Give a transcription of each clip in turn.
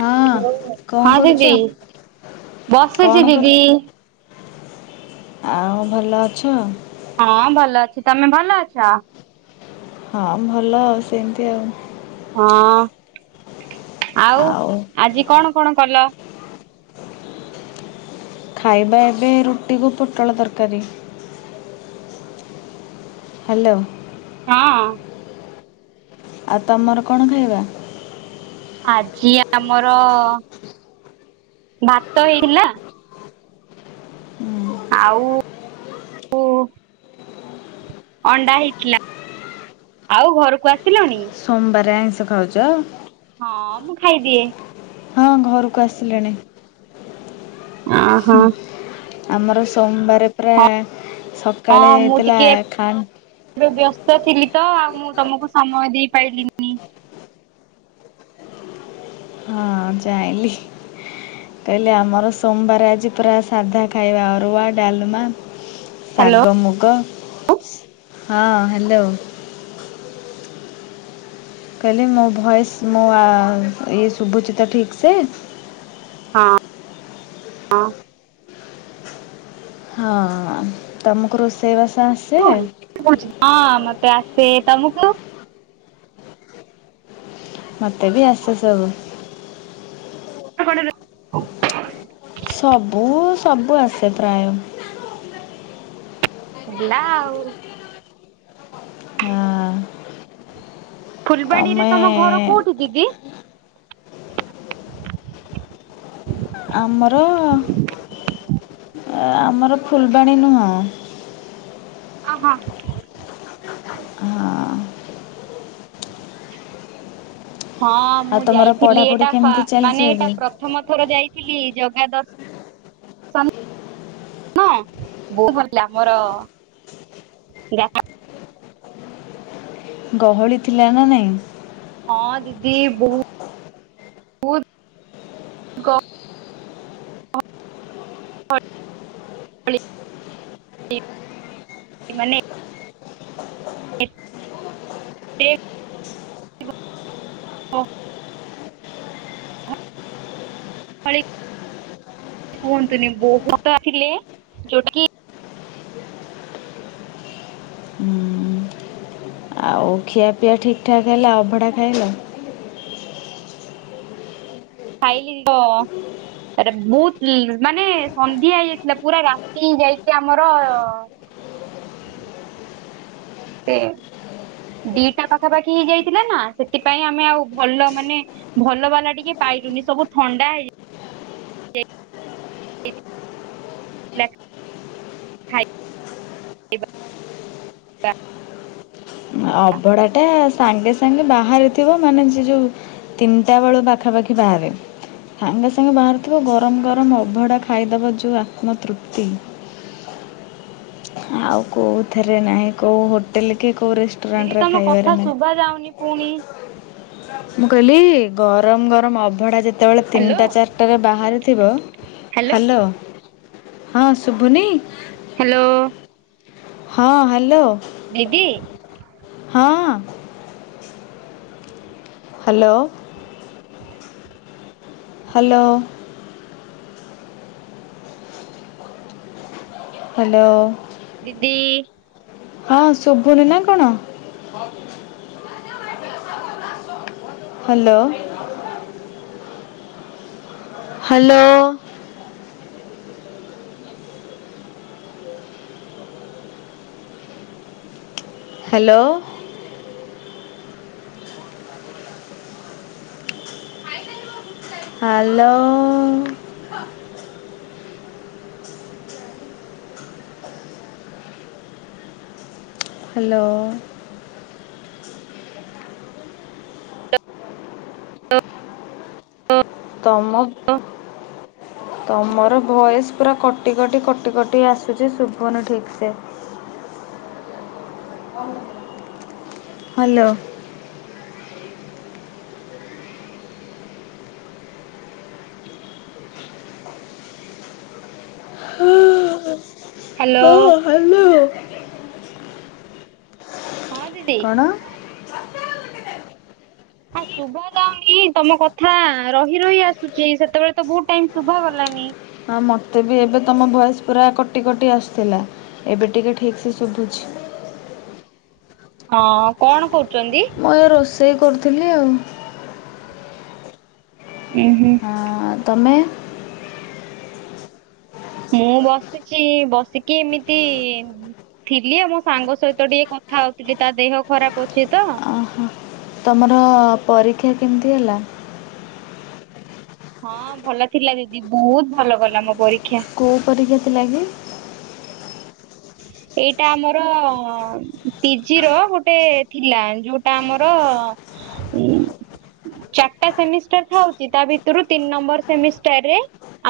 ହଁ କଣ ହଁ ଦିଦି କରୁଚ? ବସିଛି କଣ ଦିଦି କରି ଆଉ ଭଲ ଅଛ? ହଁ ଭଲ ଅଛି, ତମେ ଭଲ ଅଛ? ହଁ ଭଲ ଆଉ, ସେମିତି ଆଉ। ହଁ, ଆଉ ଆଜି କଣ କଣ କଲ? ଖାଇବା ଏବେ, ରୁଟିକୁ ପୋଟଳ ତରକାରୀ। ହାଲୋ। ହଁଅଁ। ଆଉ ତମର କଣ ଖାଇବା? ଆଜି ଆମର ଭାତ ହେଇଥିଲା ହୁଁ, ଆଉ ପୁଅ ଅଣ୍ଡା ହେଇଥିଲା, ଆଉ ଘରକୁ ଆସିଲଣି? ସୋମବାର ଆଇଁଷ ଖାଉଚ? ହଁ, ମୁଁ ଖାଇଦିଏ। ହଁ ଘରକୁ ଆସିଲେଣି। ଅଁ ହ। ଆମର ସୋମବାର ପୁରା ସକାଳେ ହଁ ମୁଁ ହେଇଥିଲା, ଟିକେ ଖା ଏବେ ବ୍ୟସ୍ତ ଥିଲି ତ, ଆଉ ମୁଁ ତମକୁ ସମୟ ଦେଇପାଇଲିନି। ହଁ ଜାଇଁଲି। କହିଲେ ଆମର ସୋମବାର ଆଜି ପୁରା ସାଧା ଖାଇବା, ଅରୁଆ ଡାଲମା। ହ୍ୟାଲୋ ଶାଗ ମୁଗ, ହଁ ହଁ ହାଲୋ କହିଲେ ମୋ ଭଏସ୍, ମୋ ଇଏ ଶୁଭୁଚିତ ଠିକ୍ ସେ? ହଁ, ହଁ। ହଁ, ତମକୁ ରୋଷେଇବାସ ଆସେ? ହଁ, ମତେ ଆସେ, ତମକୁ? ମତେ ବି ଆସେ ସବୁ। [unintelligible] ସବୁ, ସବୁ ଆସେ ପ୍ରାୟ। ହେଲା ଆଉ। ଫୁଲବାଣୀରେ ତମେ ତମ ଘର କୋଉଠି ଦିଦି? ଆମର, ଆମର ଫୁଲବାଣୀ ନୁହଁ। ଅ ହଁ। ହଁ, ଆଉ ମୁଁ ତମର ଯାଇଥିଲି ପଢ଼ାପଢ଼ି ଏଇଟା, କେମିତି ଚାଲିଛି ମାନେ ଏଇଟା ଏବେ? ପ୍ରଥମ ଥର ଯାଇଥିଲି, ଜଗା ଦର୍ଶ [unintelligible] [unintelligible] ଗହଳି ଥିଲା ନା ନାଇଁ? ହଁ, ଦିଦି ବହୁତ ଗହଳି ମାନେ [inaudible] କୁହନ୍ତୁନି ବୋହୂଟା ଆସିଲେ ଯୋଉଟା କି? ହଁ ଆଉ ହଉ ଖିଆପିଆ ଠିକ୍ ଠାକ୍ ହେଲା ଅଭଡ଼ା ଖାଇଲ। ଖାଇଲି ଲୋ। ବହୁତ ମାନେ ସନ୍ଧ୍ୟା ହେଇଯାଇଥିଲା ପୁରା ରାତି ଯାଇଚି ଆମର। ହୁଁ ଦିଟା ପାଖାପାଖି ହେଇଯାଇଥିଲା ନା ସେଥିପାଇଁ ଆମେ ଆଉ ଭଲ ମାନେ ଭଲ ବାଲା ଟିକେ ପାଇଲୁନି ସବୁ ଥଣ୍ଡା ହେଇଯ ହେଇଯାଇଥିଲା ଖାଇବା। ଅବଢା ଟା ସାଙ୍ଗେ ସାଙ୍ଗେ ବାହାରିଥିବ ମାନେ ଯିଏ ଯୋଉ ତିନିଟା ବେଳ ପାଖାପାଖି ବାହାରେ। ସାଙ୍ଗେ ସାଙ୍ଗେ ବାହାରୁଥିବ ଗରମ ଗରମ ଅଭଡା ଖାଇଦବ ଯୋଉ ଆତ୍ମ ତୃପ୍ତି। ଆଉ କୋଉଥିରେ ନାହିଁ କୋଉ ହୋଟେଲ କି କୋଉ ରେଷ୍ଟ ଦିଦି ତମ କଥା ଶୁଭା ଯାଉନି ପୁଣି ମୁଁ କହିଲି ଗରମ ଗରମ ଅବଢ଼ା ଯଦି ଯେତେବେଳେ ହ୍ୟାଲୋ ତିନିଟା ଚାରିଟାରେ ବାହାରିଥିବ ହ୍ୟାଲୋ ହଁ ଶୁଭୁନି? ହ୍ୟାଲୋ। ହଁ ହ୍ୟାଲୋ। [inaudible] ହଁ। ହ୍ୟାଲୋ। ହ୍ୟାଲୋ। ହ୍ୟାଲୋ। ଦିଦି। ହଁ ଶୁଭୁନି ନା କଣ? Hello. Hello. Hello. Hello. Hello. ତମ ତମର ଭଏସ୍ ପୁରା କଟି କଟି କଟି କଟି ଆସୁଛି ଶୁଭୁନି ଠିକ୍ ସେ। ହ୍ୟାଲୋ। ହ୍ୟାଲୋ। ହାଲୋ। ହଁ ଦିଦି। କଣ ହଁ ଶୁଭା ଯାଉନି ତମ କଥା ରହି ରହି ଆସୁଛି ସେତେବେଳେ ତ ବହୁତ ଟାଇମ୍ ଶୁଭା ଗଲାନି। ହଁ ମୋତେ ବି ଏବେ ତମ ଭଏସ୍ ପୁରା କଟି କଟି ଆସୁଥିଲା ଏବେ ଟିକେ ଠିକ୍ ସେ ଶୁଭୁଛି। ହଁ କଣ କରୁଚନ୍ତି? ମୁଁ ଏ ରୋଷେଇ କରୁଥିଲି ଆଉ ଉୁଁ ହୁଁ। ହ ତମେ ମୁଁ ବସିଛି ବସିକି ଏମିତି ଥିଲି ମୋ ସାଙ୍ଗ ସହିତ ଟିକେ କଥା ହଉଥିଲି ତା ଦେହ ଖରାପ ଅଛି ତ। ଓହୋ। ତମର ପରୀକ୍ଷା କେମିତି ହେଲା? ହଁ ଭଲ ଥିଲା ଦିଦି ବହୁତ ଭଲ କଲା ମୋ ପରୀକ୍ଷା। କୋଉ ପରୀକ୍ଷା ଥିଲାକି? ଏଇଟା ଆମର ପିଜିର ଗୋଟେ ଥିଲା ଯୋଉଟା ଆମର ଚାରିଟା ସେମିଷ୍ଟାର ଥାଉଛି ତା ଭିତରୁ ତିନି ନମ୍ବର ସେମିଷ୍ଟାର ରେ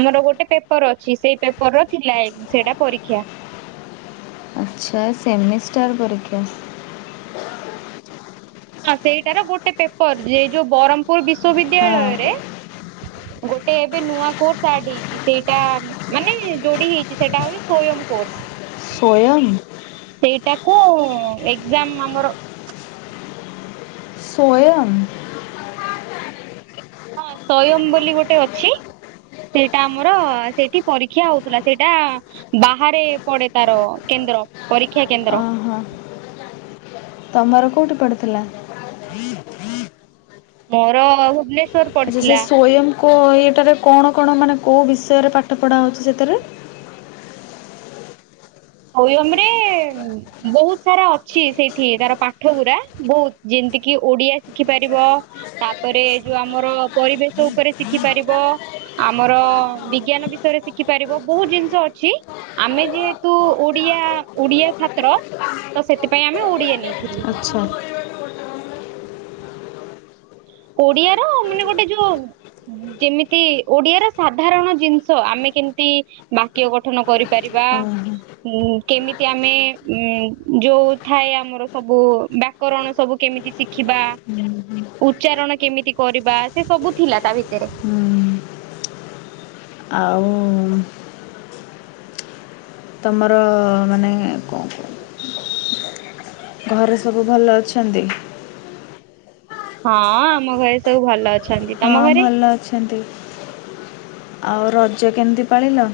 ଆମର ଗୋଟେ ପେପର ଅଛି ସେଇ ପେପର ର ଥିଲା ସେଇଟା ପରୀକ୍ଷା। ଆଚ୍ଛା ସେମିଷ୍ଟାର ପରୀକ୍ଷା। ହଁ ସେଇଟାର ଗୋଟେ ପେପର ଯ ଯୋଉ ବ୍ରହ୍ମପୁର ହଁ। ବିଶ୍ଵବିଦ୍ୟାଳୟରେ ଗୋଟେ ଏବେ ନୂଆ କୋର୍ସ୍ ଆାର୍ଡ ହେଇଛି ସେଇଟା ମାନେ ଯୋଡି ହେଇଛି ସେଟା ହଉଛି ସ୍ଵୟଂ କୋର୍ସ। ସ୍ଵଂୟ? ସେଇଟାକୁ ଏକ୍ଜାମ ଆମର ସ୍ଵଂୟ? ହଁ ସ୍ୱୟମ୍ ବୋଲି ଗୋଟେ ଅଛି। ସେଇଟା ଆମର ସେଇଠି ପରୀକ୍ଷା ହଉଥିଲା ସେଇଟା ବାହାରେ ପଡେ ତାର କେନ୍ଦ୍ର ପରୀକ୍ଷା କେନ୍ଦ୍ର। ଅହଁ ତମର କେଉଁଠି ପଡ଼ୁଥିଲା? ମୋର ଭୁବନେଶ ଆଚ୍ଛା ସେ ସ୍ଵୟଂ କୋ ଇଏଟାରେ କଣ କଣ ମାନେ କୋଉ ବିଷୟରେ ପାଠ ପଢ଼ା ହଉଛି ସେଥେରେ? ସ୍ୱୟଂ ରେ ବହୁତ ସାରା ଅଛି ସେଇଠି ତାର ପାଠ ଗୁରା ବହୁତ ଯେମିତି କିି ଓଡିଆ ଶିଖି ପାରିବ। ତାପରେ ଯୋଉ ଆମର ପରିବେଶ ଉପରେ ଶିଖି ପାରିବ। ଆମର ବିଜ୍ଞାନ ବିଷୟରେ ଶିଖିପାରିବ ବହୁତ ଜିନିଷ ଅଛି ଆମେ ଯେ ତୁ ଓଡିଆ ଓଡିଆ ଛାତ୍ର ତ ସେଥିପାଇଁ ଆମେ ଓଡିଆ ନେଇଥିଲୁ। ଆଚ୍ଛା। ଓଡିଆ ର ମାନେ ଗୋଟେ ଯୋଉ ଯେମିତି ଓଡିଆ ର ସାଧାରଣ ଜିନିଷ ଆମେ କେମିତି ବାକ୍ୟ ଗଠନ କରିପାରିବା। ଓହୋ ହୁଁ କେମିତି ଆମେ ଯୋଉ ଥାଏ ଆମର ସବୁ ବା ବକ୍ୟାରଣ ସବୁ କେମିତି ଶିଖିବା? ହୁଁ ହୁଁ। ଉଚ୍ଚାରଣ କେମିତି କରିବା ସେ ସବୁ ଥିଲା ତା ଭିତରେ। ହୁଁ। ଆଉ ତୁମର ମାନେ ଘରେ ସବୁ ଭଲ ଅଛନ୍ତି? ହଁ ଆମ ଘରେ ସବୁ ଭଲ ଅଛନ୍ତି। ତମ ହଁ ଘରେ? ଭଲ ଅଛନ୍ତି ଆଉ ରଜ କେମିତି ପାଳିଲ?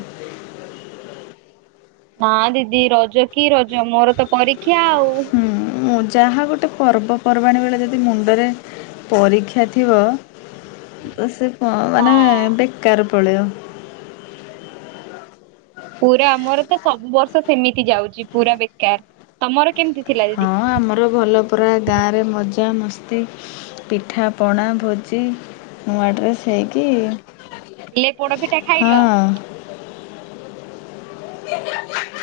ନା ଦିଦି ରଜ କି ରଜ ମୋର ତ ପରୀକ୍ଷା ଆଉ। ହୁଁ ମୁଁ ଯାହା ଗୋଟେ ପର୍ବପର୍ବାଣୀ ବେଳେ ଯଦି ମୁଣ୍ଡରେ ପରୀକ୍ଷା ଥିବ ସେ ମାନେ ହଁ ବେକାରର ପଲେଇବ। ପୁରା ଆମର ତ ସବୁ ବର୍ଷ ସେମିତି ଯାଉଛି ପୁରା ବେକାର ତମର କେମିତି ଥିଲା? ଦିଦି ହଁ-ଅ-ଅ ଆମର ଭଲ ପୁରା ଗାଆଁରେ ମଜା ମସ୍ତି। ପିଠାପଣା ଭୋଜି ନୂଆ ଡ୍ରେସ୍ ହେଇକି ହେଲେ ପୋଡପିଠା ଖାଇଲ? ହଁ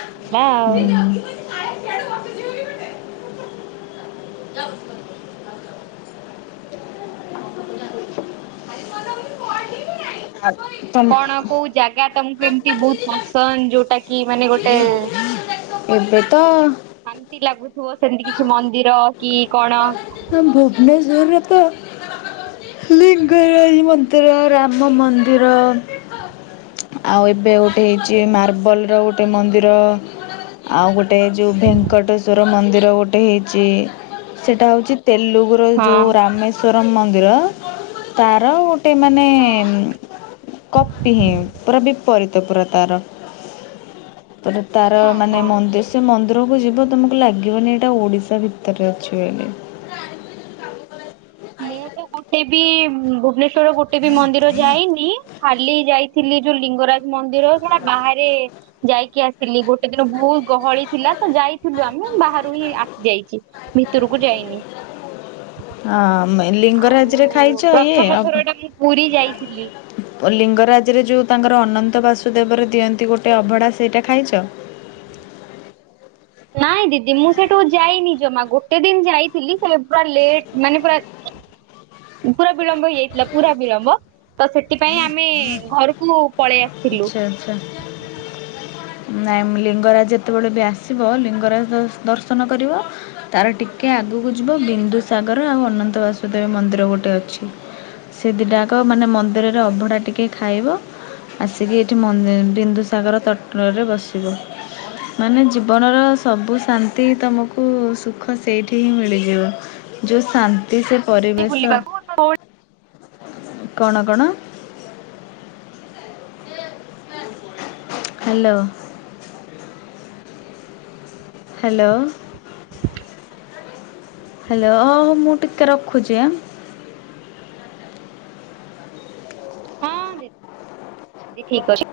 ହେଲା ଆଉ ବିରିୟାନୀ [unintelligible] କଣ କୋଉ ଜାଗା ତମକୁ ଏମିତି ବହୁତ ପସନ୍ଦ ଯୋଉଟା କି ମାନେ ଗୋଟେ ଏବେ ତ ଶାନ୍ତି ଲାଗୁଥିବ ସେମିତି କିଛି ମନ୍ଦିର କି କଣ? ମ୍ୟାମ୍ ଭୁବନେଶ୍ୱରରେ ତ ଲିଙ୍ଗରାଜ ମନ୍ଦିର, ରାମ ମନ୍ଦିର ଆଉ ଏବେ ଗୋଟେ ହେଇଛି ମାର୍ବଲର ଗୋଟେ ମନ୍ଦିର ଆଉ ଗୋଟେ ଯୋଉ ଭେଙ୍କଟେଶ୍ଵର ମନ୍ଦିର ଗୋଟେ ହେଇଚି, ସେଇଟା ହଉଚି ତେଲୁଗୁର ହଁ ଯୋଉ ରାମେଶ୍ୱରମ ମନ୍ଦିର ତାର ଗୋଟେ ମାନେ ହଁ କପି ହିିଁ ପୁରା ବିପରୀତ ପୁରା ତାର। ପୁରା ତାର ହଁ ମାନେ ହଁ ମନ୍ଦିସ୍ ସେ ମନ୍ଦିରକୁ ଯିବ ତମକୁ ଲାଗିବନି ଏଇଟା ଓଡ଼ିଶା ଭିତରେ ଅଛି ବୋଲି। ମୁଁ ତ ଗୋଟେ ବି ଭୁବନେଶ୍ଵରର ଗୋଟେ ବି ମନ୍ଦିର ଯାଇନି, ଖାଲି ଯାଇ ଥିଲି ଯୋଉ ଲିଙ୍ଗରାଜ ମନ୍ଦିର ସେଟା ବାହାରେ ଯାଇକି ଆସିଲି, ଗୋଟେ ଦିନ ବହୁତ ଗହଳି ଥିଲା ତ ଯାଇଥିଲୁ ଆମେ ବାହାରୁ ହିଁ ଆସି ଯାଇଚି ଭିତରକୁ ଯାଇନି। ହଁ-ଅ-ଅ ମେ ଆଉ ଲିଙ୍ଗରାଜରେ ଖାଇଛ ଇଏ ପ୍ରଥମ ଅଭ ଥର ଟା ମୁଁ ପୁରୀ ଯାଇଥିଲି ପ ଲିଙ୍ଗରାଜରେ ଯୋଉ ତାଙ୍କର ଅନନ୍ତ ବାସୁଦେବର ଦିଅନ୍ତି ଗୋଟେ ଅଭଡ଼ା ସେଇଟା ଖାଇଛ? ନାଇଁ ଦିଦି ମୁଁ ସେଠୁକୁ ଯାଇନି ଜମା ଗୋଟେ ଦିନ ଯାଇଥିଲି ସେ ପୁରା ଲେଟ୍ ମାନେ ପୁରା ପୁରା ବିଳମ୍ବ ହେଇଯାଇଥିଲା, ପୁରା ବିଳମ୍ବ। ତ ସେଥିପାଇଁ ଆମେ ଘରକୁ ପଳେଇ ଆସିଥିଲୁ। ଆଚ୍ଛା ଆଚ୍ଛା। ନାଇଁ ଲିଙ୍ଗରାଜ ଯେତେବେଳେ ବି ଆସିବ ଲିଙ୍ଗରାଜ ଦ ଦର୍ଶନ କରିବ ତାର ଟିକେ ଆଗକୁ ଯିବ ବିନ୍ଦୁସାଗର ଆଉ ଅନନ୍ତ ବାସୁଦେବ ମନ୍ଦିର ଗୋଟେ ଅଛି। ସେ ଦିଟା ଯାକ ମାନେ ମନ୍ଦିରରେ ଅଭଡା ଟିକେ ଖାଇବ। [unintelligible] ଏଇଠି ମନ୍ ବିନ୍ଦୁସାଗର ତଟରେ ବସିବ। ମାନେ ଜୀବନର ସବୁ ଶାନ୍ତି ତମକୁ ସୁଖ ସେଇଠି ହିଁ ମିଳିଯିବ। ଯୋଉ ଶାନ୍ତି ସେ ପରିବେଶ। ବୁଲିବାକୁ। କଣ କଣ? ହ୍ୟାଲୋ। ହ୍ୟାଲୋ। ହ୍ୟାଲୋ-ଅ-ଅ-ଅ ମୁଁ ଟିକେ ରଖୁଛି ଆଁ ହଁ ଦି-ଦି ଠିକ୍ ଅଛି।